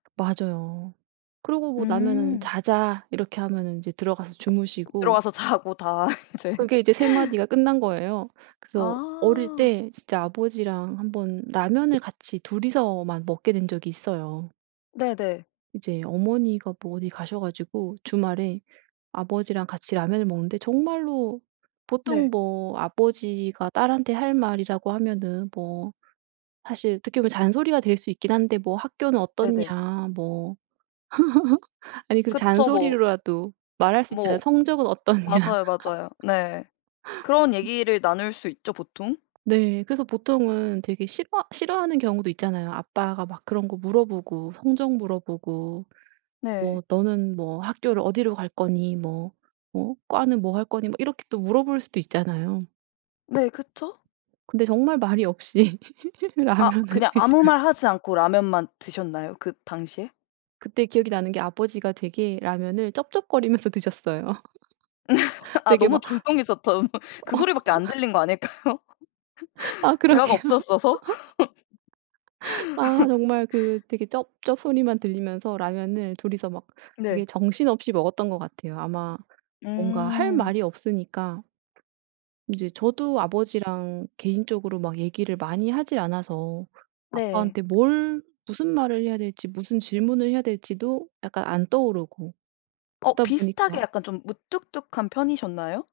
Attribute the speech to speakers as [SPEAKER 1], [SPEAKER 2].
[SPEAKER 1] 맞아요. 그러고 뭐 나면은
[SPEAKER 2] 음.
[SPEAKER 1] "자자." 이렇게 하면은 이제 들어가서 주무시고
[SPEAKER 2] 들어가서 자고 다 이제.
[SPEAKER 1] 그게 이제 3 마디가 끝난 거예요. 그래서 어릴
[SPEAKER 2] 아.
[SPEAKER 1] 때 진짜 아버지랑 1 번 라면을 같이 2 이서만 먹게 된 적이 있어요.
[SPEAKER 2] 네네.
[SPEAKER 1] 이제 어머니가 뭐 어디 가셔 가지고 주말에 아버지랑 같이 라면을 먹는데 정말로 보통
[SPEAKER 2] 네.
[SPEAKER 1] 뭐 아버지가 딸한테 할 말이라고 하면은 뭐 사실 어떻게 보면 잔소리가 될 수 있긴 한데 뭐 "학교는
[SPEAKER 2] 네네.
[SPEAKER 1] 어떻냐" 뭐 아니 그래도
[SPEAKER 2] 그쵸 뭐
[SPEAKER 1] 잔소리로라도 말할 수 있잖아요.
[SPEAKER 2] 뭐
[SPEAKER 1] "성적은 어떻냐."
[SPEAKER 2] 맞아요, 맞아요. 네. 그런 얘기를 나눌 수 있죠 보통.
[SPEAKER 1] 네. 그래서 보통은 되게 싫어 싫어하는 경우도 있잖아요. 아빠가 막 그런 거 물어보고 성적 물어보고
[SPEAKER 2] 네.
[SPEAKER 1] 뭐 "너는 뭐 학교를 어디로 갈 거니?" 뭐 어 "과는 뭐 할 거니?" 뭐 이렇게 또 물어볼 수도 있잖아요.
[SPEAKER 2] 네. 그쵸?
[SPEAKER 1] 근데 정말 말이 없이
[SPEAKER 2] 아
[SPEAKER 1] 라면을
[SPEAKER 2] 그냥 아무
[SPEAKER 1] 드셔요.
[SPEAKER 2] 말하지 않고 라면만 드셨나요? 그 당시에?
[SPEAKER 1] 그때 기억이 나는 게 아버지가 되게 라면을 쩝쩝거리면서 드셨어요.
[SPEAKER 2] 아
[SPEAKER 1] 되게
[SPEAKER 2] 너무
[SPEAKER 1] 막
[SPEAKER 2] 조용해서 더 그 소리밖에 안 들린 거 아닐까요?
[SPEAKER 1] 아
[SPEAKER 2] 대화가
[SPEAKER 1] 그러게요.
[SPEAKER 2] 없었어서?
[SPEAKER 1] 아 정말 그 되게 쩝쩝 소리만 들리면서 라면을 2 이서 막 되게
[SPEAKER 2] 네.
[SPEAKER 1] 정신없이 먹었던 것 같아요. 아마 뭔가 할
[SPEAKER 2] 음.
[SPEAKER 1] 말이 없으니까 이제 저도 아버지랑 개인적으로 막 얘기를 많이 하질 않아서
[SPEAKER 2] 네.
[SPEAKER 1] 아빠한테 뭘 무슨 말을 해야 될지 무슨 질문을 해야 될지도 약간 안 떠오르고
[SPEAKER 2] 어
[SPEAKER 1] 그러다
[SPEAKER 2] 비슷하게
[SPEAKER 1] 보니까
[SPEAKER 2] 약간 좀 무뚝뚝한 편이셨나요?